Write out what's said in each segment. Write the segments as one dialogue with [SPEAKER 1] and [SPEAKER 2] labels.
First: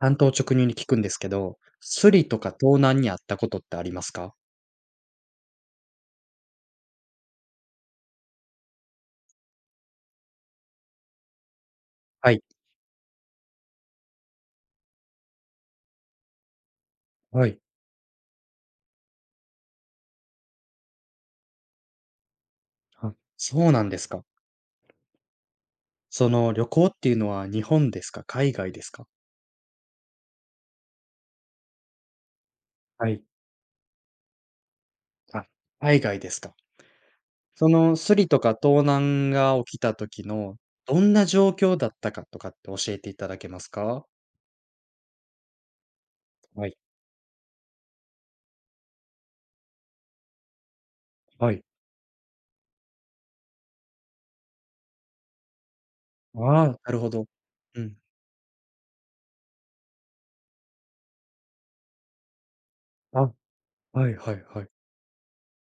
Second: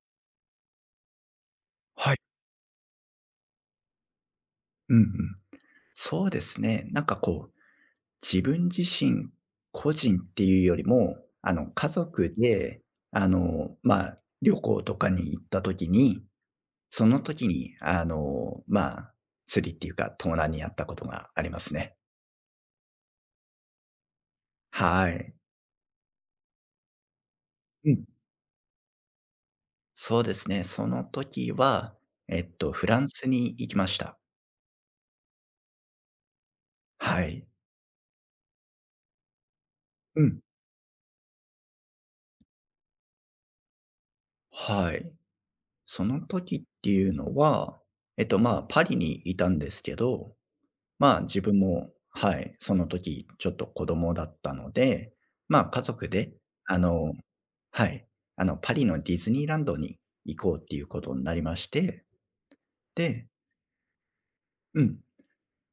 [SPEAKER 1] 単刀直入に聞くんですけど、ス
[SPEAKER 2] はい。
[SPEAKER 1] リとか盗難にあったことってありますか？
[SPEAKER 2] うんうん。そうですね。自分自身、個人っていうよりも、家
[SPEAKER 1] は
[SPEAKER 2] 族
[SPEAKER 1] い、
[SPEAKER 2] で、旅行とかに行った時に、その
[SPEAKER 1] は
[SPEAKER 2] 時
[SPEAKER 1] い、
[SPEAKER 2] に、釣りっていうか、盗難にあったことがありますね。
[SPEAKER 1] はい。そうなんですか。
[SPEAKER 2] はい。
[SPEAKER 1] その、旅行っていうのは日
[SPEAKER 2] う
[SPEAKER 1] 本で
[SPEAKER 2] ん。
[SPEAKER 1] すか？海外ですか？
[SPEAKER 2] そうですね。その時は、フラン
[SPEAKER 1] はい。
[SPEAKER 2] スに行きました。
[SPEAKER 1] あ、海外ですか。
[SPEAKER 2] はい。
[SPEAKER 1] その、スリとか盗難が起きた
[SPEAKER 2] う
[SPEAKER 1] 時
[SPEAKER 2] ん。
[SPEAKER 1] の、どんな状況だったかとかって教えていただけますか？
[SPEAKER 2] はい。その時っ
[SPEAKER 1] はい、
[SPEAKER 2] ていうのは、パリにいたんですけど、自
[SPEAKER 1] は
[SPEAKER 2] 分
[SPEAKER 1] い。
[SPEAKER 2] も、はい、その時ちょっと子供だったので、家族で、
[SPEAKER 1] あ
[SPEAKER 2] あ
[SPEAKER 1] あ、なるほ
[SPEAKER 2] の
[SPEAKER 1] ど。う
[SPEAKER 2] は
[SPEAKER 1] ん。
[SPEAKER 2] い、あの、パリのディズニーランドに行こうっていうことになりまして、で
[SPEAKER 1] あ、はいはいはい。
[SPEAKER 2] うん、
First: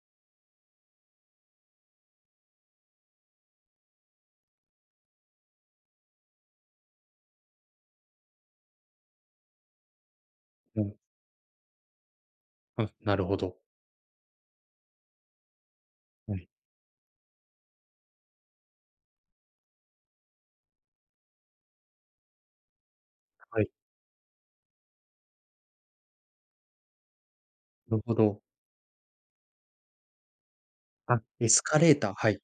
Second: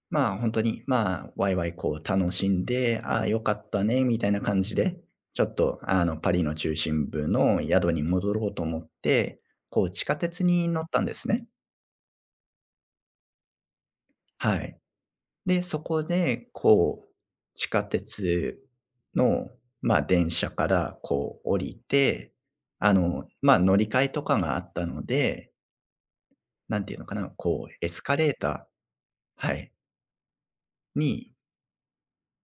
[SPEAKER 2] まあ、本当に、ワイワイ楽しんで、「ああ、良かったね」みたいな感じで、ちょっと、パリの中心部の宿に戻ろうと思って、地下鉄に乗
[SPEAKER 1] う
[SPEAKER 2] っ
[SPEAKER 1] ん、
[SPEAKER 2] たんですね。
[SPEAKER 1] あ、なるほど。
[SPEAKER 2] はい。で、そこ
[SPEAKER 1] は
[SPEAKER 2] で、
[SPEAKER 1] い、
[SPEAKER 2] こう、地下鉄の、まあ、電車から降りて、
[SPEAKER 1] はい、
[SPEAKER 2] 乗り換えとかがあったので、なんていうのかな、エ
[SPEAKER 1] な
[SPEAKER 2] ス
[SPEAKER 1] るほ
[SPEAKER 2] カレー
[SPEAKER 1] ど。
[SPEAKER 2] ター、はい、
[SPEAKER 1] あ、
[SPEAKER 2] に、
[SPEAKER 1] エスカレーター、はい、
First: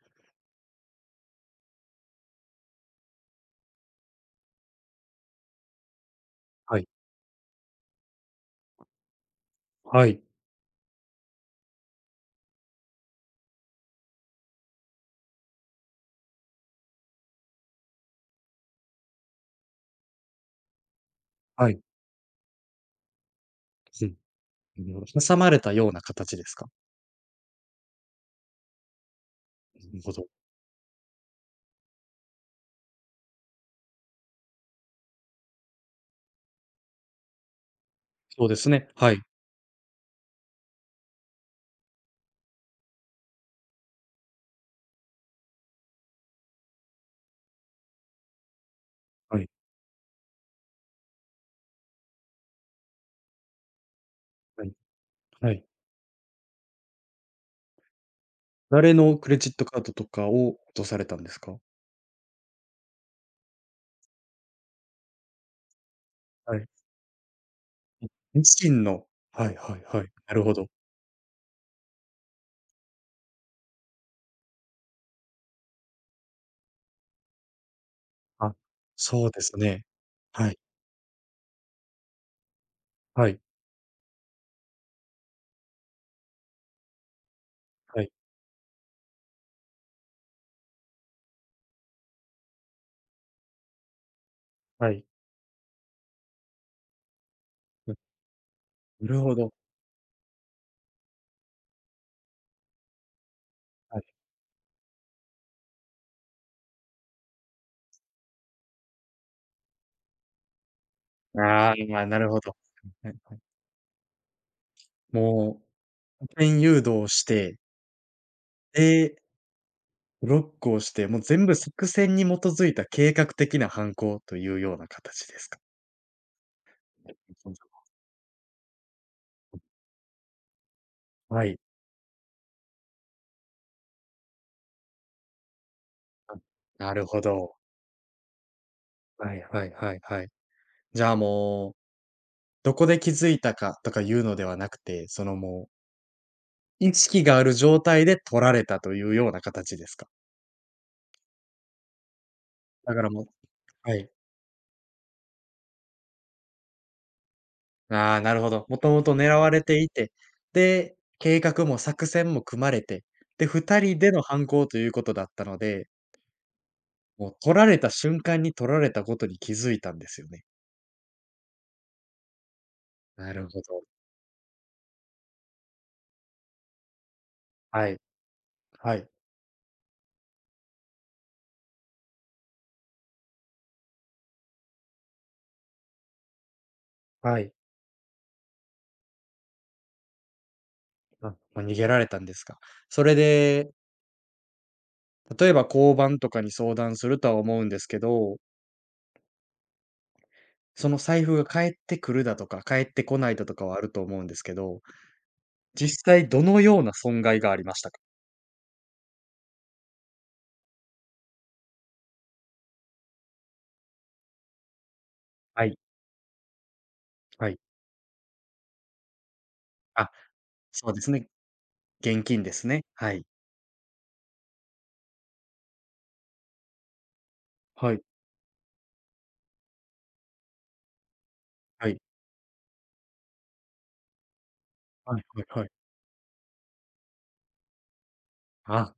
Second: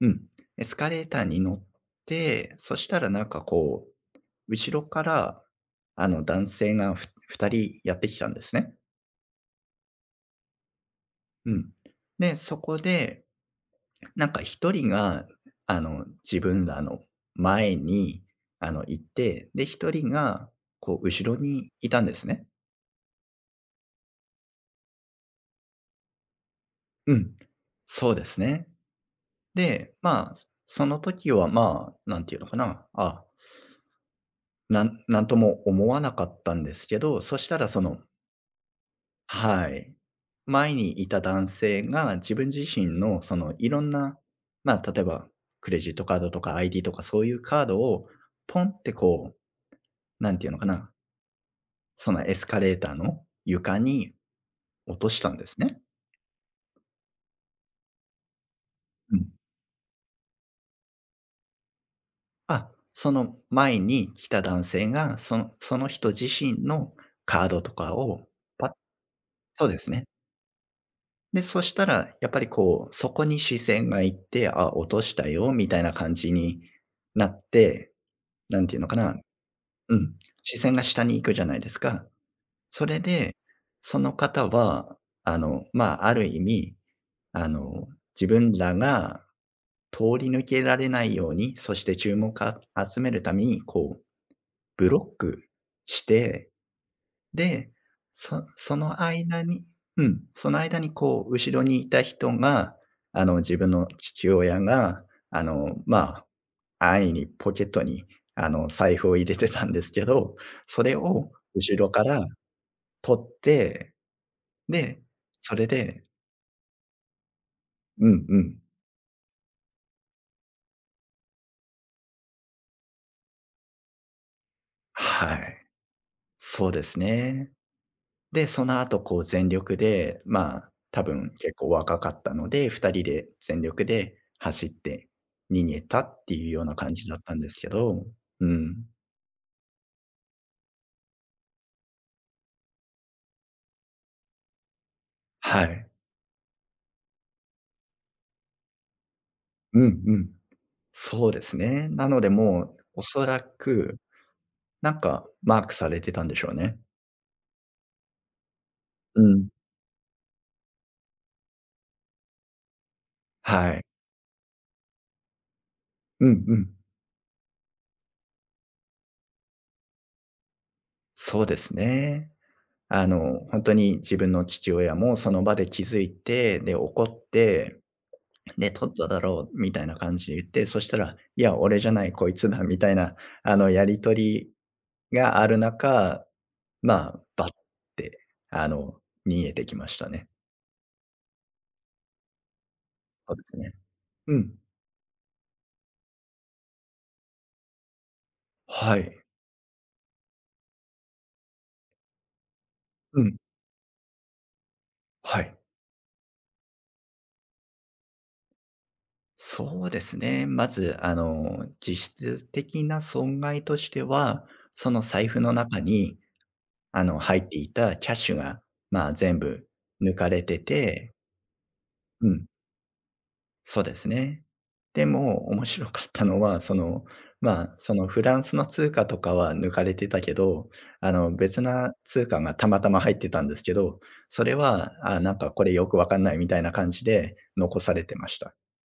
[SPEAKER 2] うん、エスカレーターに乗って、そしたら後ろから、男性
[SPEAKER 1] はい、
[SPEAKER 2] が2人やってきたんですね。
[SPEAKER 1] はい、
[SPEAKER 2] うん。で、そこで一人が、自分らの前に、行って、で、一人が、後ろに
[SPEAKER 1] はい。
[SPEAKER 2] いたんですね。
[SPEAKER 1] うん、うん、挟まれたような形ですか？
[SPEAKER 2] うん。そうですね。
[SPEAKER 1] な
[SPEAKER 2] で、
[SPEAKER 1] るほど。
[SPEAKER 2] その時は、なんていうのかな、あ、なんとも思わなかったんですけど、そしたらその、
[SPEAKER 1] そうですね。はい。
[SPEAKER 2] はい、前にいた男性が自分自身のそのいろんな、例えばクレジットカードとか ID とかそういうカードをポンって
[SPEAKER 1] はい。
[SPEAKER 2] なんていうのかな、そのエスカレーターの床に
[SPEAKER 1] はい。
[SPEAKER 2] 落としたんで
[SPEAKER 1] は
[SPEAKER 2] す
[SPEAKER 1] い。
[SPEAKER 2] ね。
[SPEAKER 1] 誰
[SPEAKER 2] う
[SPEAKER 1] のク
[SPEAKER 2] ん。
[SPEAKER 1] レジットカードとかを落とされたんですか？
[SPEAKER 2] あ、その前に来た男性が、その人自
[SPEAKER 1] は
[SPEAKER 2] 身
[SPEAKER 1] い。
[SPEAKER 2] のカードとかをパ
[SPEAKER 1] 自
[SPEAKER 2] ッ、
[SPEAKER 1] 身の。はい
[SPEAKER 2] そう
[SPEAKER 1] は
[SPEAKER 2] で
[SPEAKER 1] い
[SPEAKER 2] す
[SPEAKER 1] は
[SPEAKER 2] ね。
[SPEAKER 1] い。なるほど。
[SPEAKER 2] で、そしたらやっぱりそこに視線がいって、あ、落としたよみたいな感じになって、
[SPEAKER 1] あ、
[SPEAKER 2] なんていうのかな、
[SPEAKER 1] そうですね。
[SPEAKER 2] うん、
[SPEAKER 1] は
[SPEAKER 2] 視
[SPEAKER 1] い。
[SPEAKER 2] 線が下に行くじゃないですか。それ
[SPEAKER 1] は
[SPEAKER 2] で、
[SPEAKER 1] い。
[SPEAKER 2] その方は、ある意味、あの、
[SPEAKER 1] はい。
[SPEAKER 2] 自分らが通り抜けられないように、そして注目を集めるために、ブ
[SPEAKER 1] はい。
[SPEAKER 2] ロックして、で、
[SPEAKER 1] うん、
[SPEAKER 2] その
[SPEAKER 1] なるほ
[SPEAKER 2] 間
[SPEAKER 1] ど。
[SPEAKER 2] に、うん、その間に後ろにいた人が、自分の
[SPEAKER 1] はい。
[SPEAKER 2] 父親が、あの、まあ、安易にポケットに、財布を入れてたんですけど、それを
[SPEAKER 1] ああ、
[SPEAKER 2] 後ろ
[SPEAKER 1] ま
[SPEAKER 2] か
[SPEAKER 1] あ、な
[SPEAKER 2] ら
[SPEAKER 1] るほど。はい
[SPEAKER 2] 取
[SPEAKER 1] はい。
[SPEAKER 2] って、で、そ
[SPEAKER 1] も
[SPEAKER 2] れで
[SPEAKER 1] う、左遷誘導して、
[SPEAKER 2] うんうん。
[SPEAKER 1] で、ブロックをして、もう全部作戦に基づいた計画的な犯行というような形
[SPEAKER 2] は
[SPEAKER 1] ですか？
[SPEAKER 2] い。そうですね。で、その後全力で、多分
[SPEAKER 1] は
[SPEAKER 2] 結
[SPEAKER 1] い。
[SPEAKER 2] 構若かったので、2人で全力で走って逃げたって
[SPEAKER 1] あ、
[SPEAKER 2] いうような
[SPEAKER 1] な
[SPEAKER 2] 感
[SPEAKER 1] る
[SPEAKER 2] じだっ
[SPEAKER 1] ほ
[SPEAKER 2] たんです
[SPEAKER 1] ど。
[SPEAKER 2] けど、うん。
[SPEAKER 1] はいはいはいはい。じゃあもう、どこで気づいたかとかいうのではなくて、その
[SPEAKER 2] は
[SPEAKER 1] もう、
[SPEAKER 2] い。
[SPEAKER 1] 意識がある状態で取られたというような形
[SPEAKER 2] うん
[SPEAKER 1] ですか？
[SPEAKER 2] うん。そうですね。なのでもう、
[SPEAKER 1] だ
[SPEAKER 2] お
[SPEAKER 1] からも
[SPEAKER 2] そ
[SPEAKER 1] う、
[SPEAKER 2] ら
[SPEAKER 1] は
[SPEAKER 2] く、
[SPEAKER 1] い。
[SPEAKER 2] マークされてたんでしょうね。
[SPEAKER 1] ああ、なるほど。もともと
[SPEAKER 2] う
[SPEAKER 1] 狙
[SPEAKER 2] ん。
[SPEAKER 1] われていて、で、計画も作戦も組まれて、で、
[SPEAKER 2] は
[SPEAKER 1] 2
[SPEAKER 2] い。
[SPEAKER 1] 人での犯行ということだったので、
[SPEAKER 2] うんうん。
[SPEAKER 1] もう取られた瞬間に取られたことに気づいたんですよね。
[SPEAKER 2] そうですね。
[SPEAKER 1] なるほ
[SPEAKER 2] 本当
[SPEAKER 1] ど。
[SPEAKER 2] に自分の父親もその場で気づいて、で、怒って、
[SPEAKER 1] はい、
[SPEAKER 2] で、「取っ
[SPEAKER 1] は
[SPEAKER 2] た
[SPEAKER 1] い、
[SPEAKER 2] だろう」みたいな感じで言って、そしたら、「いや、俺じゃない、こいつだ」みたいな、やり取りがある中、
[SPEAKER 1] は
[SPEAKER 2] バッ
[SPEAKER 1] い。
[SPEAKER 2] て、あの、逃げてきましたね。
[SPEAKER 1] あ、もう逃げられたんですか。それ
[SPEAKER 2] そうです
[SPEAKER 1] で
[SPEAKER 2] ね。うん。
[SPEAKER 1] 例えば交番とかに相談するとは思うんですけど、
[SPEAKER 2] はい。
[SPEAKER 1] その財布が返ってくるだとか、返ってこ
[SPEAKER 2] う
[SPEAKER 1] ない
[SPEAKER 2] ん。
[SPEAKER 1] だとかはあると思うんですけど、
[SPEAKER 2] はい。
[SPEAKER 1] 実際どのような損害がありましたか？
[SPEAKER 2] そうですね。まず、実質的な損害としては、その財布の
[SPEAKER 1] はい、
[SPEAKER 2] 中に、入っ
[SPEAKER 1] は
[SPEAKER 2] て
[SPEAKER 1] い。
[SPEAKER 2] いたキャッシュが、全部
[SPEAKER 1] あ、
[SPEAKER 2] 抜かれて
[SPEAKER 1] そうです
[SPEAKER 2] て、
[SPEAKER 1] ね。現
[SPEAKER 2] う
[SPEAKER 1] 金
[SPEAKER 2] ん。
[SPEAKER 1] ですね。はい。
[SPEAKER 2] そうですね。でも、面白かったのは、その、
[SPEAKER 1] は
[SPEAKER 2] そ
[SPEAKER 1] い、
[SPEAKER 2] のフランスの通貨とかは抜かれてたけど、別
[SPEAKER 1] は
[SPEAKER 2] な
[SPEAKER 1] い。
[SPEAKER 2] 通貨がたまたま入ってたんですけど、それは、
[SPEAKER 1] は
[SPEAKER 2] あ、
[SPEAKER 1] いはい
[SPEAKER 2] こ
[SPEAKER 1] はい。
[SPEAKER 2] れよくわかんないみたいな感じで残されてました。
[SPEAKER 1] あ、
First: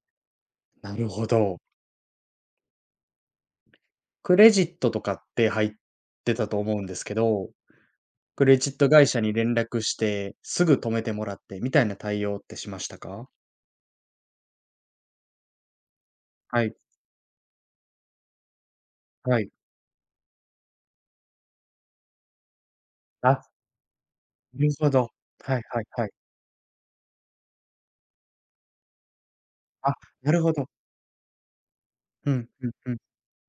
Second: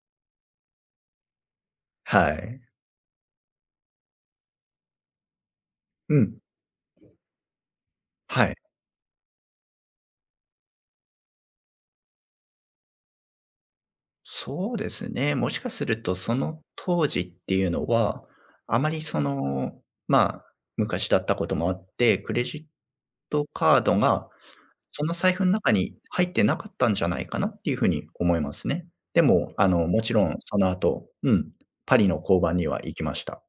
[SPEAKER 1] なるほど。
[SPEAKER 2] はい。
[SPEAKER 1] クレジットとかって入っ
[SPEAKER 2] う
[SPEAKER 1] て
[SPEAKER 2] ん。
[SPEAKER 1] たと思うんですけど、ク
[SPEAKER 2] はい。
[SPEAKER 1] レジット会社に連絡して、すぐ止めてもらってみたいな対応ってしましたか？
[SPEAKER 2] そうですね。もしかするとその
[SPEAKER 1] はい、
[SPEAKER 2] 当時っていうのは、あまりそ
[SPEAKER 1] はい。
[SPEAKER 2] の、昔だったこともあって、クレジッ
[SPEAKER 1] あ、
[SPEAKER 2] トカードが、
[SPEAKER 1] なるほ
[SPEAKER 2] そ
[SPEAKER 1] ど。
[SPEAKER 2] の財布の
[SPEAKER 1] はい
[SPEAKER 2] 中
[SPEAKER 1] はい
[SPEAKER 2] に
[SPEAKER 1] はい。
[SPEAKER 2] 入ってなかったんじゃないかなっていうふうに思いますね。でも、
[SPEAKER 1] あ、
[SPEAKER 2] もちろ
[SPEAKER 1] な
[SPEAKER 2] ん
[SPEAKER 1] るほ
[SPEAKER 2] そ
[SPEAKER 1] ど。
[SPEAKER 2] の後、うん、パリの
[SPEAKER 1] う
[SPEAKER 2] 交
[SPEAKER 1] ん、
[SPEAKER 2] 番に
[SPEAKER 1] うん、
[SPEAKER 2] は
[SPEAKER 1] う
[SPEAKER 2] 行
[SPEAKER 1] ん。
[SPEAKER 2] きました。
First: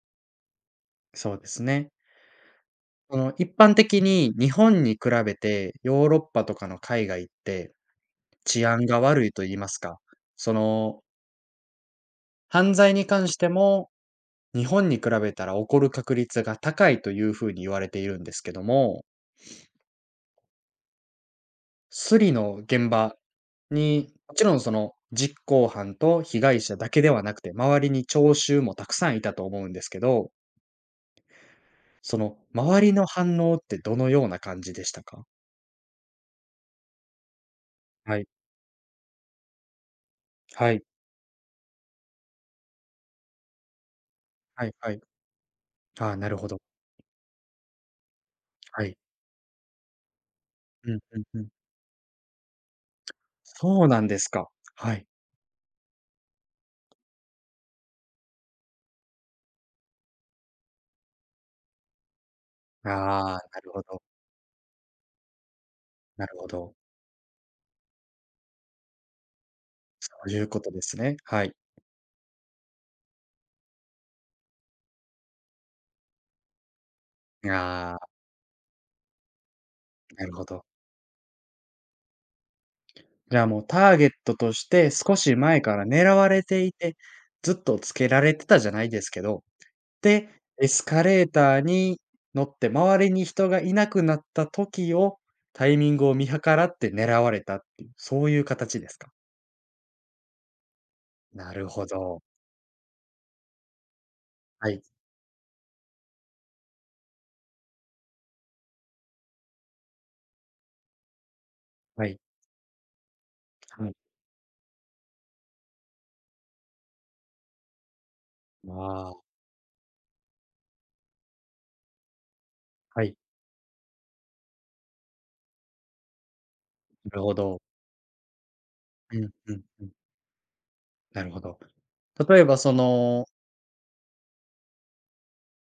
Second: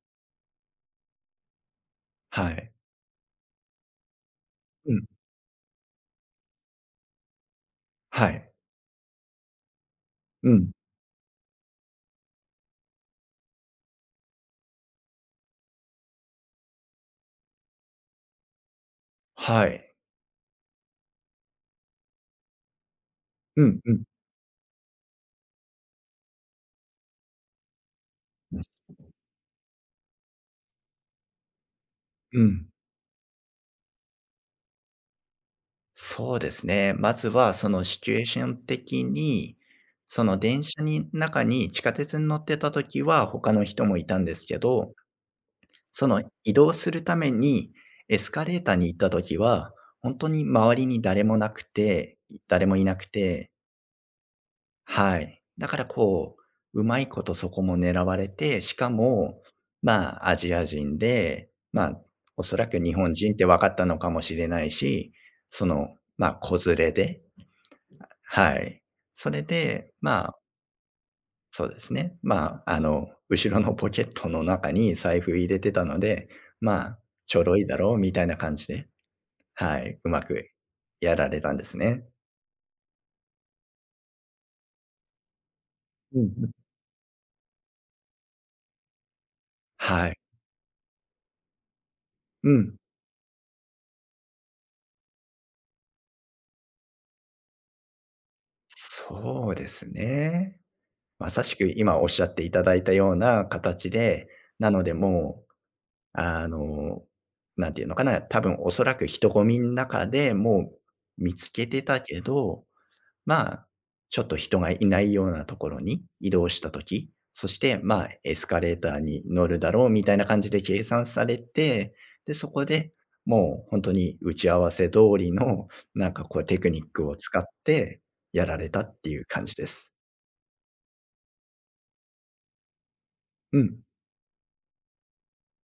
[SPEAKER 1] そうですね。
[SPEAKER 2] はい。
[SPEAKER 1] その、一般的に日本
[SPEAKER 2] う
[SPEAKER 1] に比
[SPEAKER 2] ん、
[SPEAKER 1] べて、ヨーロッパとかの海外って、
[SPEAKER 2] はい。
[SPEAKER 1] 治安が悪いと言いますか、
[SPEAKER 2] う
[SPEAKER 1] そ
[SPEAKER 2] ん、
[SPEAKER 1] の、犯罪に関しても、日本に比べたら起こる確率が高いというふうに言われているんですけども、
[SPEAKER 2] はい。
[SPEAKER 1] スリの現場
[SPEAKER 2] うんうん。
[SPEAKER 1] に、もちろんその、実行犯と被害者だけではなくて、周りに聴衆もたくさんいたと思うんですけど、その、
[SPEAKER 2] うん。
[SPEAKER 1] 周りの反応ってどのような感じでしたか？
[SPEAKER 2] そうですね。まずはそのシチュ
[SPEAKER 1] は
[SPEAKER 2] エー
[SPEAKER 1] い。
[SPEAKER 2] ション的に、その電
[SPEAKER 1] は
[SPEAKER 2] 車
[SPEAKER 1] い。
[SPEAKER 2] に中に地下鉄に乗ってた時は他の人もいたんですけ
[SPEAKER 1] はいは
[SPEAKER 2] ど、
[SPEAKER 1] い。
[SPEAKER 2] そ
[SPEAKER 1] ああ、
[SPEAKER 2] の
[SPEAKER 1] なるほ
[SPEAKER 2] 移
[SPEAKER 1] ど。
[SPEAKER 2] 動するためにエスカレーター
[SPEAKER 1] は
[SPEAKER 2] に行っ
[SPEAKER 1] い。
[SPEAKER 2] た時は、本当に周り
[SPEAKER 1] うん
[SPEAKER 2] に
[SPEAKER 1] うん
[SPEAKER 2] 誰も
[SPEAKER 1] うん。
[SPEAKER 2] なくて、誰もいなくて、
[SPEAKER 1] そうなんですか。はい。
[SPEAKER 2] はい。だからうまいことそこも狙われて、しかも、アジア人で、おそらく日本人っ
[SPEAKER 1] ああ、
[SPEAKER 2] て
[SPEAKER 1] な
[SPEAKER 2] 分か
[SPEAKER 1] る
[SPEAKER 2] っ
[SPEAKER 1] ほ
[SPEAKER 2] たの
[SPEAKER 1] ど。
[SPEAKER 2] かもしれないし、その、
[SPEAKER 1] なるほ
[SPEAKER 2] 子
[SPEAKER 1] ど。
[SPEAKER 2] 連れで、はい。それで、
[SPEAKER 1] そういうことですね。はい。
[SPEAKER 2] そうですね。後ろのポケットの中に財布入れてたので、まあ、ちょろいだろ
[SPEAKER 1] あ
[SPEAKER 2] う
[SPEAKER 1] あ、
[SPEAKER 2] みたいな感じで、はい、うま
[SPEAKER 1] なるほ
[SPEAKER 2] く
[SPEAKER 1] ど。
[SPEAKER 2] やられたんですね。
[SPEAKER 1] じゃあ、もうターゲットとして少し前から狙
[SPEAKER 2] うんう
[SPEAKER 1] われ
[SPEAKER 2] ん。
[SPEAKER 1] ていて、ずっとつけられてたじゃないですけど、
[SPEAKER 2] はい。
[SPEAKER 1] で、エスカレーターに乗
[SPEAKER 2] う
[SPEAKER 1] って
[SPEAKER 2] ん。
[SPEAKER 1] 周りに人がいなくなった時を、タイミングを見計らって狙われたっていう、そういう形ですか？
[SPEAKER 2] そうですね。まさ
[SPEAKER 1] な
[SPEAKER 2] しく
[SPEAKER 1] るほ
[SPEAKER 2] 今おっし
[SPEAKER 1] ど。
[SPEAKER 2] ゃっていただいたような形で、
[SPEAKER 1] は
[SPEAKER 2] な
[SPEAKER 1] い、
[SPEAKER 2] のでもう、あの、なんていうのかな、多分おそらく人混みの中でも見つけてた
[SPEAKER 1] はい、
[SPEAKER 2] けど、まあ、
[SPEAKER 1] はい。
[SPEAKER 2] ちょっと人がいないようなところに移動したとき、そして、エスカレーター
[SPEAKER 1] あ
[SPEAKER 2] に
[SPEAKER 1] あ。
[SPEAKER 2] 乗るだろうみたいな感じで計算されて、で、そこで
[SPEAKER 1] はい、
[SPEAKER 2] もう本当に打ち合わせ通りの、こうテクニック
[SPEAKER 1] な
[SPEAKER 2] を
[SPEAKER 1] るほ
[SPEAKER 2] 使っ
[SPEAKER 1] ど。
[SPEAKER 2] てやられたってい
[SPEAKER 1] うん
[SPEAKER 2] う感じ
[SPEAKER 1] うん
[SPEAKER 2] で
[SPEAKER 1] うん。
[SPEAKER 2] す。
[SPEAKER 1] なるほど。例えばその、
[SPEAKER 2] うん。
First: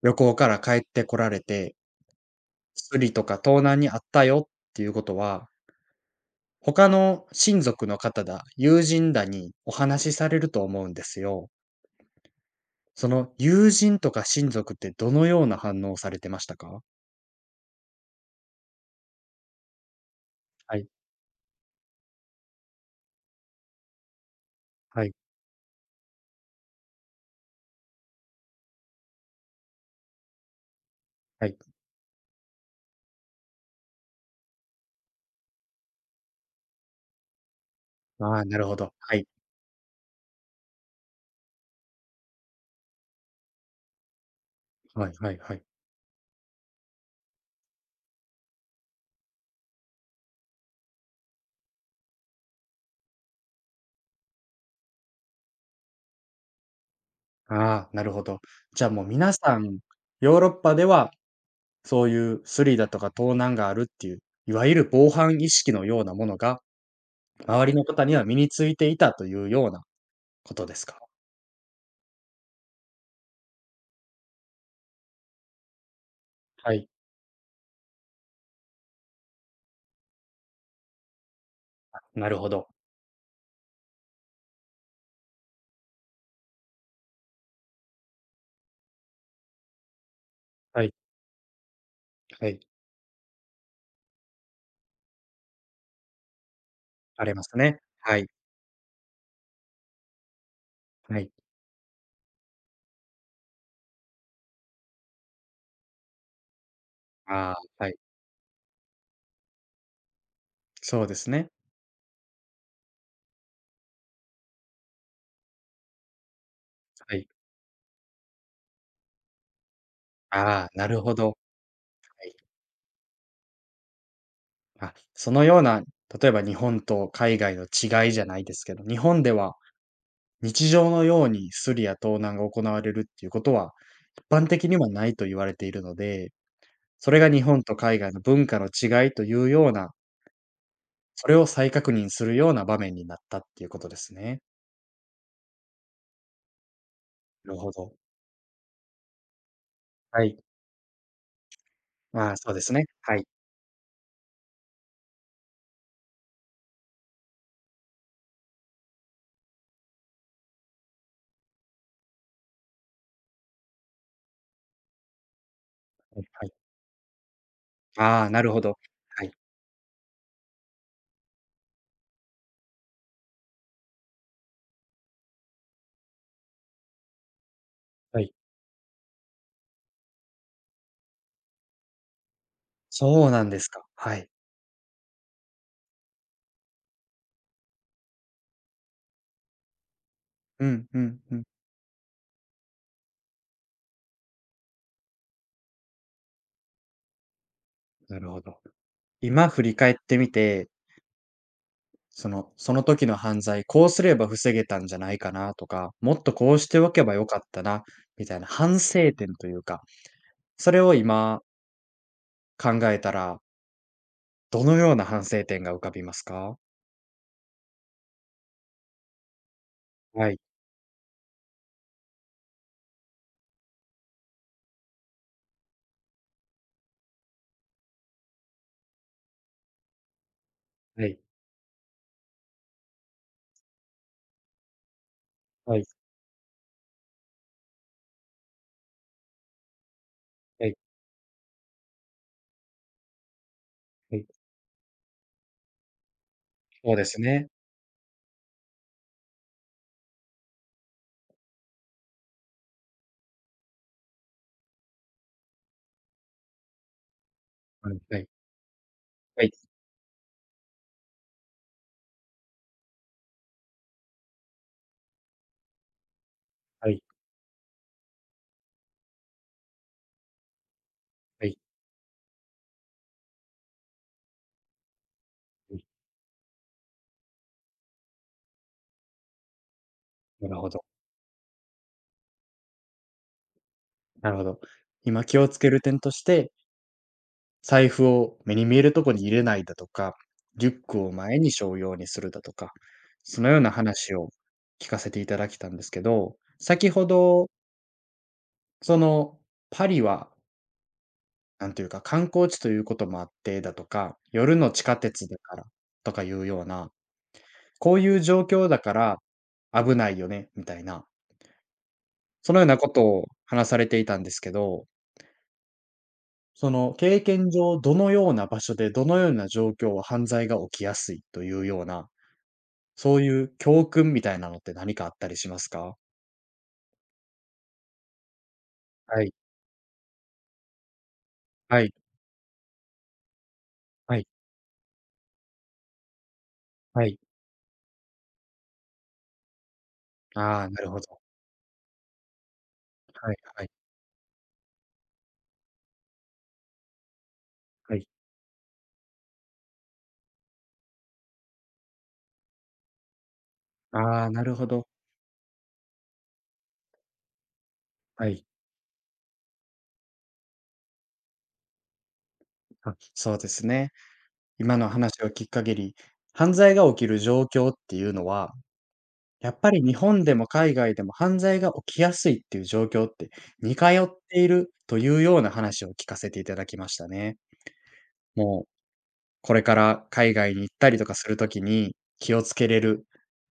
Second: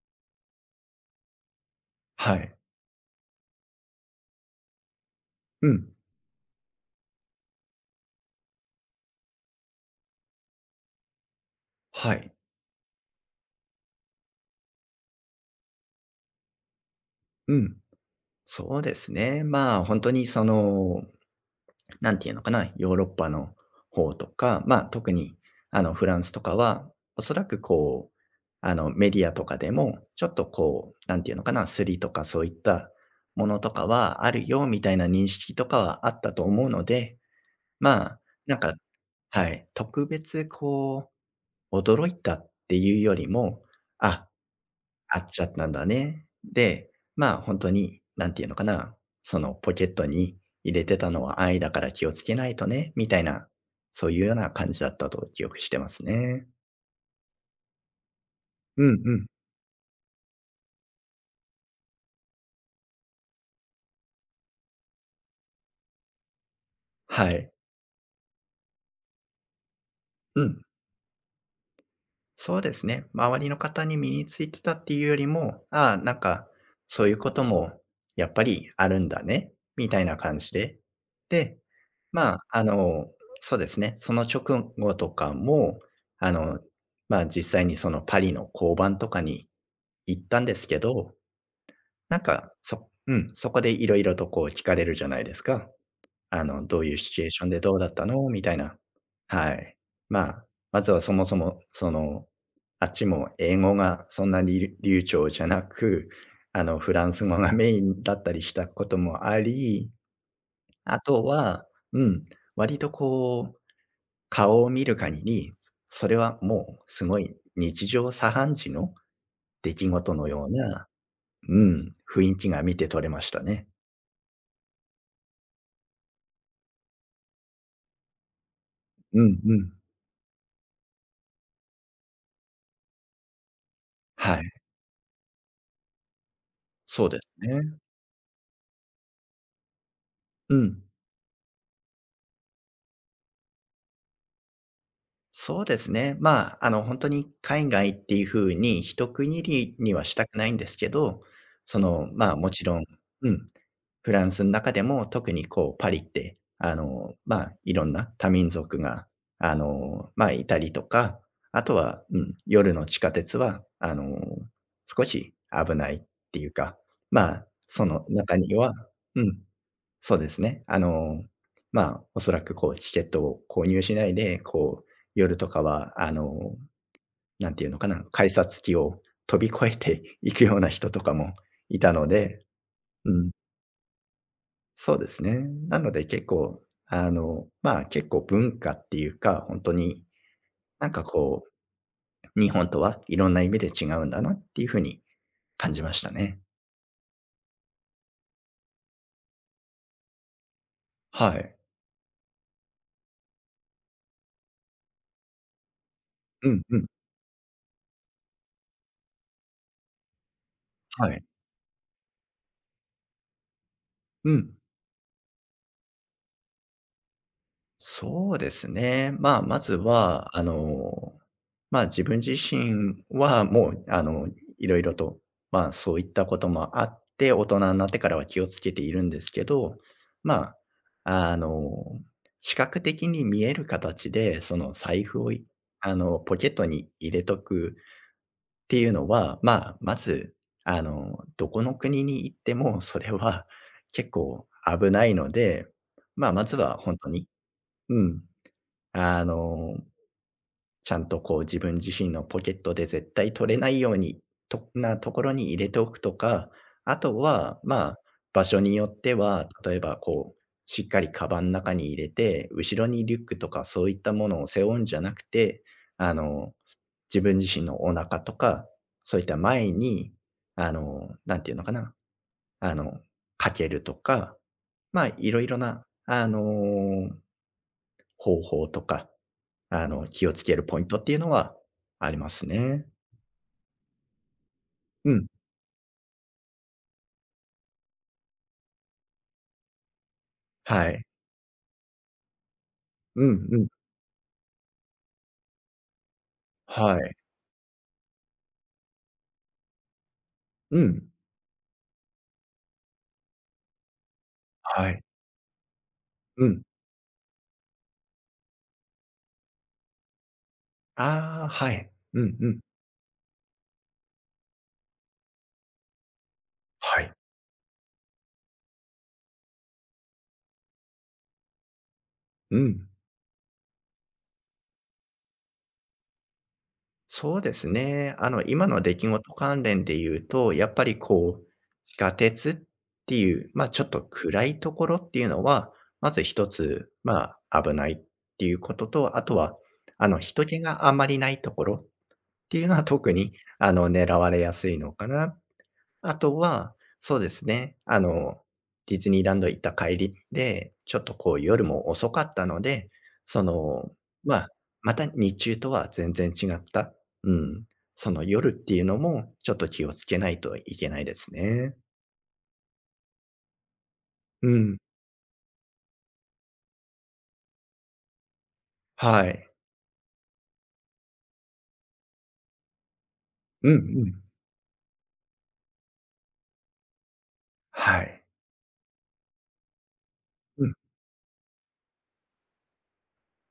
[SPEAKER 1] 旅行から帰ってこられて、
[SPEAKER 2] はい。
[SPEAKER 1] スリとか盗難にあったよっていうことは、
[SPEAKER 2] うん。
[SPEAKER 1] 他の親族の方だ、友人だにお話しされると思うんですよ。
[SPEAKER 2] はい。
[SPEAKER 1] その友人とか親族ってどのような反応をされてましたか？
[SPEAKER 2] うん。そうですね。本当にそ
[SPEAKER 1] はい、
[SPEAKER 2] のなんていうのかな、ヨーロッパの方とか、
[SPEAKER 1] は
[SPEAKER 2] 特
[SPEAKER 1] い、
[SPEAKER 2] にあのフランスとかは、おそらくあのメディアとかでも、ちょっとなんていうの
[SPEAKER 1] は
[SPEAKER 2] か
[SPEAKER 1] い。
[SPEAKER 2] な、スリとかそういったものとかはあるよみたいな認識とかはあったと思うので、まあ、
[SPEAKER 1] ああ、
[SPEAKER 2] な
[SPEAKER 1] な
[SPEAKER 2] ん
[SPEAKER 1] る
[SPEAKER 2] か、
[SPEAKER 1] ほど。はい、
[SPEAKER 2] はい、特別驚いたっていうよりも、あ、
[SPEAKER 1] はい
[SPEAKER 2] 買っ
[SPEAKER 1] はい
[SPEAKER 2] ちゃっ
[SPEAKER 1] はい。
[SPEAKER 2] たんだね。で、本当になんていうのかな、そのポケットに入れてたのは愛だから気をつけないとね、みたいな、そういうような感じだったと記憶してますね。
[SPEAKER 1] ああ、なるほど。
[SPEAKER 2] う
[SPEAKER 1] じゃあ
[SPEAKER 2] ん
[SPEAKER 1] もう
[SPEAKER 2] うん。
[SPEAKER 1] 皆さん、ヨーロッパではそういうスリだとか盗難があるっていう、いわゆる防犯意識のようなものが、
[SPEAKER 2] はい。
[SPEAKER 1] 周りの方には身についていたというような
[SPEAKER 2] う
[SPEAKER 1] こ
[SPEAKER 2] ん。
[SPEAKER 1] とですか？
[SPEAKER 2] そうですね。周りの方に身についてたっていうよりも、ああ、
[SPEAKER 1] はい。
[SPEAKER 2] そういうこともやっぱりあるんだね、みたいな感じで。で、
[SPEAKER 1] な
[SPEAKER 2] ま
[SPEAKER 1] る
[SPEAKER 2] あ、
[SPEAKER 1] ほ
[SPEAKER 2] あ
[SPEAKER 1] ど。
[SPEAKER 2] の、そうですね、その直後とかも、あの、実際にそのパリの交番とかに行ったんですけ
[SPEAKER 1] はい、
[SPEAKER 2] ど、
[SPEAKER 1] はい。
[SPEAKER 2] そこでいろいろと聞かれるじゃないですか。どういうシチ
[SPEAKER 1] あ
[SPEAKER 2] ュエー
[SPEAKER 1] りま
[SPEAKER 2] ション
[SPEAKER 1] す
[SPEAKER 2] でど
[SPEAKER 1] ね。
[SPEAKER 2] うだった
[SPEAKER 1] は
[SPEAKER 2] の？
[SPEAKER 1] い、
[SPEAKER 2] みたいな。はい。まあ、まずはそ
[SPEAKER 1] は
[SPEAKER 2] も
[SPEAKER 1] い。
[SPEAKER 2] そも、その、あっちも英語がそんなに流暢じゃなく、フランス語が
[SPEAKER 1] ああ、
[SPEAKER 2] メイ
[SPEAKER 1] はい。
[SPEAKER 2] ンだったりしたこともあり、あ
[SPEAKER 1] そうで
[SPEAKER 2] と
[SPEAKER 1] すね。
[SPEAKER 2] は、うん、割と顔を見る限り、それはもうす
[SPEAKER 1] は
[SPEAKER 2] ご
[SPEAKER 1] い。
[SPEAKER 2] い日常茶飯事の出来事のよう
[SPEAKER 1] ああ、な
[SPEAKER 2] な、
[SPEAKER 1] るほど。は
[SPEAKER 2] うん、雰
[SPEAKER 1] い。
[SPEAKER 2] 囲気が見て取れましたね。
[SPEAKER 1] あ、そのような、例えば日本と海外の違いじゃないですけど、日
[SPEAKER 2] う
[SPEAKER 1] 本で
[SPEAKER 2] んう
[SPEAKER 1] は
[SPEAKER 2] ん。
[SPEAKER 1] 日常のようにスリや盗難が行われるっていうことは、一
[SPEAKER 2] は
[SPEAKER 1] 般
[SPEAKER 2] い、
[SPEAKER 1] 的にはないと言われているので、
[SPEAKER 2] そう
[SPEAKER 1] そ
[SPEAKER 2] で
[SPEAKER 1] れ
[SPEAKER 2] す
[SPEAKER 1] が日本と
[SPEAKER 2] ね。
[SPEAKER 1] 海外の文化の違いというような、
[SPEAKER 2] うん。
[SPEAKER 1] それを再確認するような場面になったっていうことですね。
[SPEAKER 2] そうですね。本当に
[SPEAKER 1] なる
[SPEAKER 2] 海
[SPEAKER 1] ほ
[SPEAKER 2] 外っ
[SPEAKER 1] ど。
[SPEAKER 2] ていうふうに一区切りにはし
[SPEAKER 1] は
[SPEAKER 2] たく
[SPEAKER 1] い。
[SPEAKER 2] ないんですけど、
[SPEAKER 1] ああ、
[SPEAKER 2] も
[SPEAKER 1] そうで
[SPEAKER 2] ち
[SPEAKER 1] す
[SPEAKER 2] ろ
[SPEAKER 1] ね。
[SPEAKER 2] ん
[SPEAKER 1] はい。
[SPEAKER 2] うん、フランスの中でも特にこうパリって、いろんな多民族が、いたりとか、あとは、うん、夜の地下鉄は、少し危ないっ
[SPEAKER 1] はい
[SPEAKER 2] てい
[SPEAKER 1] は
[SPEAKER 2] う
[SPEAKER 1] い。
[SPEAKER 2] か、まあ、その
[SPEAKER 1] ああ、
[SPEAKER 2] 中
[SPEAKER 1] なる
[SPEAKER 2] に
[SPEAKER 1] ほ
[SPEAKER 2] は
[SPEAKER 1] ど。
[SPEAKER 2] う
[SPEAKER 1] はい。
[SPEAKER 2] ん。そうですね。おそらくこうチケットを購入しないで、こう夜とかは、なんていうのかな、
[SPEAKER 1] は
[SPEAKER 2] 改
[SPEAKER 1] い。
[SPEAKER 2] 札機を飛び越えていくような人とかもいたので、う
[SPEAKER 1] そ
[SPEAKER 2] ん、
[SPEAKER 1] うなんですか。はい。
[SPEAKER 2] そうですね。なので結構、結構文化っていうか、本当に
[SPEAKER 1] う
[SPEAKER 2] な
[SPEAKER 1] ん
[SPEAKER 2] ん
[SPEAKER 1] う
[SPEAKER 2] か
[SPEAKER 1] んう
[SPEAKER 2] こ
[SPEAKER 1] ん。
[SPEAKER 2] 日本とはいろんな意味で違うんだなっていう風に感じましたね。
[SPEAKER 1] なるほど。今振り返ってみて、
[SPEAKER 2] はい。
[SPEAKER 1] そのその時の犯罪、こうすれば防げたんじゃないかなとか、もっと
[SPEAKER 2] う
[SPEAKER 1] こう
[SPEAKER 2] ん
[SPEAKER 1] し
[SPEAKER 2] う
[SPEAKER 1] て
[SPEAKER 2] ん。
[SPEAKER 1] おけばよかったな、みたいな反省点というか、それを
[SPEAKER 2] はい。
[SPEAKER 1] 今考えたら、
[SPEAKER 2] うん。
[SPEAKER 1] どのような反省点が浮かびますか？
[SPEAKER 2] そうですね。まあ、まずは、
[SPEAKER 1] はい、
[SPEAKER 2] あの、まあ、自分自身はもう、いろいろと、まあ、そういったこともあって、大人になってからは気をつけているんですけど、ま
[SPEAKER 1] はい、
[SPEAKER 2] あ、あの、視覚的に見える形で、その財布をい、
[SPEAKER 1] はい、
[SPEAKER 2] あの、ポケットに入れとくっていうのは、まあ、まず、
[SPEAKER 1] はい、
[SPEAKER 2] あの、どこの国に行っても、それは結
[SPEAKER 1] はい、
[SPEAKER 2] 構危ないので、まあ、まずは
[SPEAKER 1] そう
[SPEAKER 2] 本
[SPEAKER 1] で
[SPEAKER 2] 当
[SPEAKER 1] す
[SPEAKER 2] に、
[SPEAKER 1] ね。
[SPEAKER 2] うん。あの、ちゃんとこう自分自身のポケットで絶対取れないようにとなところに入れておくとか、あとは、
[SPEAKER 1] は
[SPEAKER 2] まあ、
[SPEAKER 1] い、はい、
[SPEAKER 2] 場所によって
[SPEAKER 1] は
[SPEAKER 2] は、
[SPEAKER 1] い、
[SPEAKER 2] 例えばこう、しっかりカバンの中に入れて、後ろにリュックとかそういったものを背負うんじゃなくて、あの、
[SPEAKER 1] はい、
[SPEAKER 2] 自分自身のお腹とか、そういった前に、あの、なん
[SPEAKER 1] は
[SPEAKER 2] ていう
[SPEAKER 1] い、
[SPEAKER 2] のかな、あの、かけるとか、まあ、いろいろ
[SPEAKER 1] はい、
[SPEAKER 2] な、あの方法とか、気をつ
[SPEAKER 1] な
[SPEAKER 2] け
[SPEAKER 1] る
[SPEAKER 2] る
[SPEAKER 1] ほ
[SPEAKER 2] ポイ
[SPEAKER 1] ど、
[SPEAKER 2] ントっていうのはありますね。
[SPEAKER 1] なるほど。
[SPEAKER 2] う
[SPEAKER 1] 今
[SPEAKER 2] ん、
[SPEAKER 1] 気をつける点として、財布を目に見えるとこに入れないだとか、リュッ
[SPEAKER 2] はい。
[SPEAKER 1] クを前に背負うようにするだとか、
[SPEAKER 2] う
[SPEAKER 1] そ
[SPEAKER 2] ん
[SPEAKER 1] の
[SPEAKER 2] う
[SPEAKER 1] よう
[SPEAKER 2] ん。
[SPEAKER 1] な話を聞かせていただきたんですけど、先
[SPEAKER 2] は
[SPEAKER 1] ほ
[SPEAKER 2] い。
[SPEAKER 1] ど、その、パリは、
[SPEAKER 2] うん。
[SPEAKER 1] なんというか、観光地ということもあってだとか、夜の地
[SPEAKER 2] は
[SPEAKER 1] 下
[SPEAKER 2] い。
[SPEAKER 1] 鉄だからとかい
[SPEAKER 2] う
[SPEAKER 1] う
[SPEAKER 2] ん。
[SPEAKER 1] ような、こういう状況だから危ないよねみたいな
[SPEAKER 2] ああ、はい。うんう
[SPEAKER 1] そ
[SPEAKER 2] ん。
[SPEAKER 1] のようなことを話されていたんですけど、その
[SPEAKER 2] はい。
[SPEAKER 1] 経験上、どのような場所で、どのような状況は犯罪が起きやすいというような、
[SPEAKER 2] うん。
[SPEAKER 1] そういう教訓みたいなのって何かあったりしますか？
[SPEAKER 2] そうですね。今の出来
[SPEAKER 1] はい、
[SPEAKER 2] 事関連で言うと、やっぱりこう、
[SPEAKER 1] はい、
[SPEAKER 2] 地下鉄っていう、ま、ちょっと
[SPEAKER 1] はい、
[SPEAKER 2] 暗いところっていうのは、まず一つ、
[SPEAKER 1] はい。
[SPEAKER 2] まあ、危ないっていうことと、あとは、人
[SPEAKER 1] あ
[SPEAKER 2] 気
[SPEAKER 1] あ、な
[SPEAKER 2] があ
[SPEAKER 1] る
[SPEAKER 2] ん
[SPEAKER 1] ほ
[SPEAKER 2] まり
[SPEAKER 1] ど。
[SPEAKER 2] ないところっていうのは特
[SPEAKER 1] は
[SPEAKER 2] に、
[SPEAKER 1] いはい
[SPEAKER 2] 狙われやすいのかな。あとは、そうですね、
[SPEAKER 1] は
[SPEAKER 2] あ
[SPEAKER 1] い。
[SPEAKER 2] の、ディズニーランド行った帰りで、ちょっとこう夜も遅かったので、その、
[SPEAKER 1] ああ、
[SPEAKER 2] ま
[SPEAKER 1] な
[SPEAKER 2] あ、
[SPEAKER 1] るほど。
[SPEAKER 2] また日中とは全然違った、うん、その
[SPEAKER 1] はい。
[SPEAKER 2] 夜っていうのもちょっと気をつけないといけないですね。
[SPEAKER 1] あ、そうですね。
[SPEAKER 2] う
[SPEAKER 1] 今
[SPEAKER 2] ん。
[SPEAKER 1] の話を聞く限り、犯罪が起きる状況っていうのは
[SPEAKER 2] は
[SPEAKER 1] や
[SPEAKER 2] い。
[SPEAKER 1] っぱり日本でも海外でも犯罪が起きやすいっていう状況って
[SPEAKER 2] うん
[SPEAKER 1] 似
[SPEAKER 2] う
[SPEAKER 1] 通っ
[SPEAKER 2] ん。
[SPEAKER 1] ているというような話を聞かせていただきましたね。
[SPEAKER 2] はい。
[SPEAKER 1] もうこれから海外に
[SPEAKER 2] うん、
[SPEAKER 1] 行ったりとかするときに気をつけれる、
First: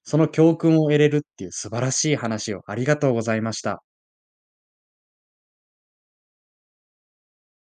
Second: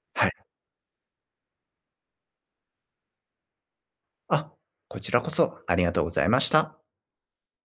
[SPEAKER 1] そ
[SPEAKER 2] は
[SPEAKER 1] の
[SPEAKER 2] い。
[SPEAKER 1] 教訓を得れるっていう素晴らしい話をありがとうございました。
[SPEAKER 2] あ、こちらこそありがとうございました。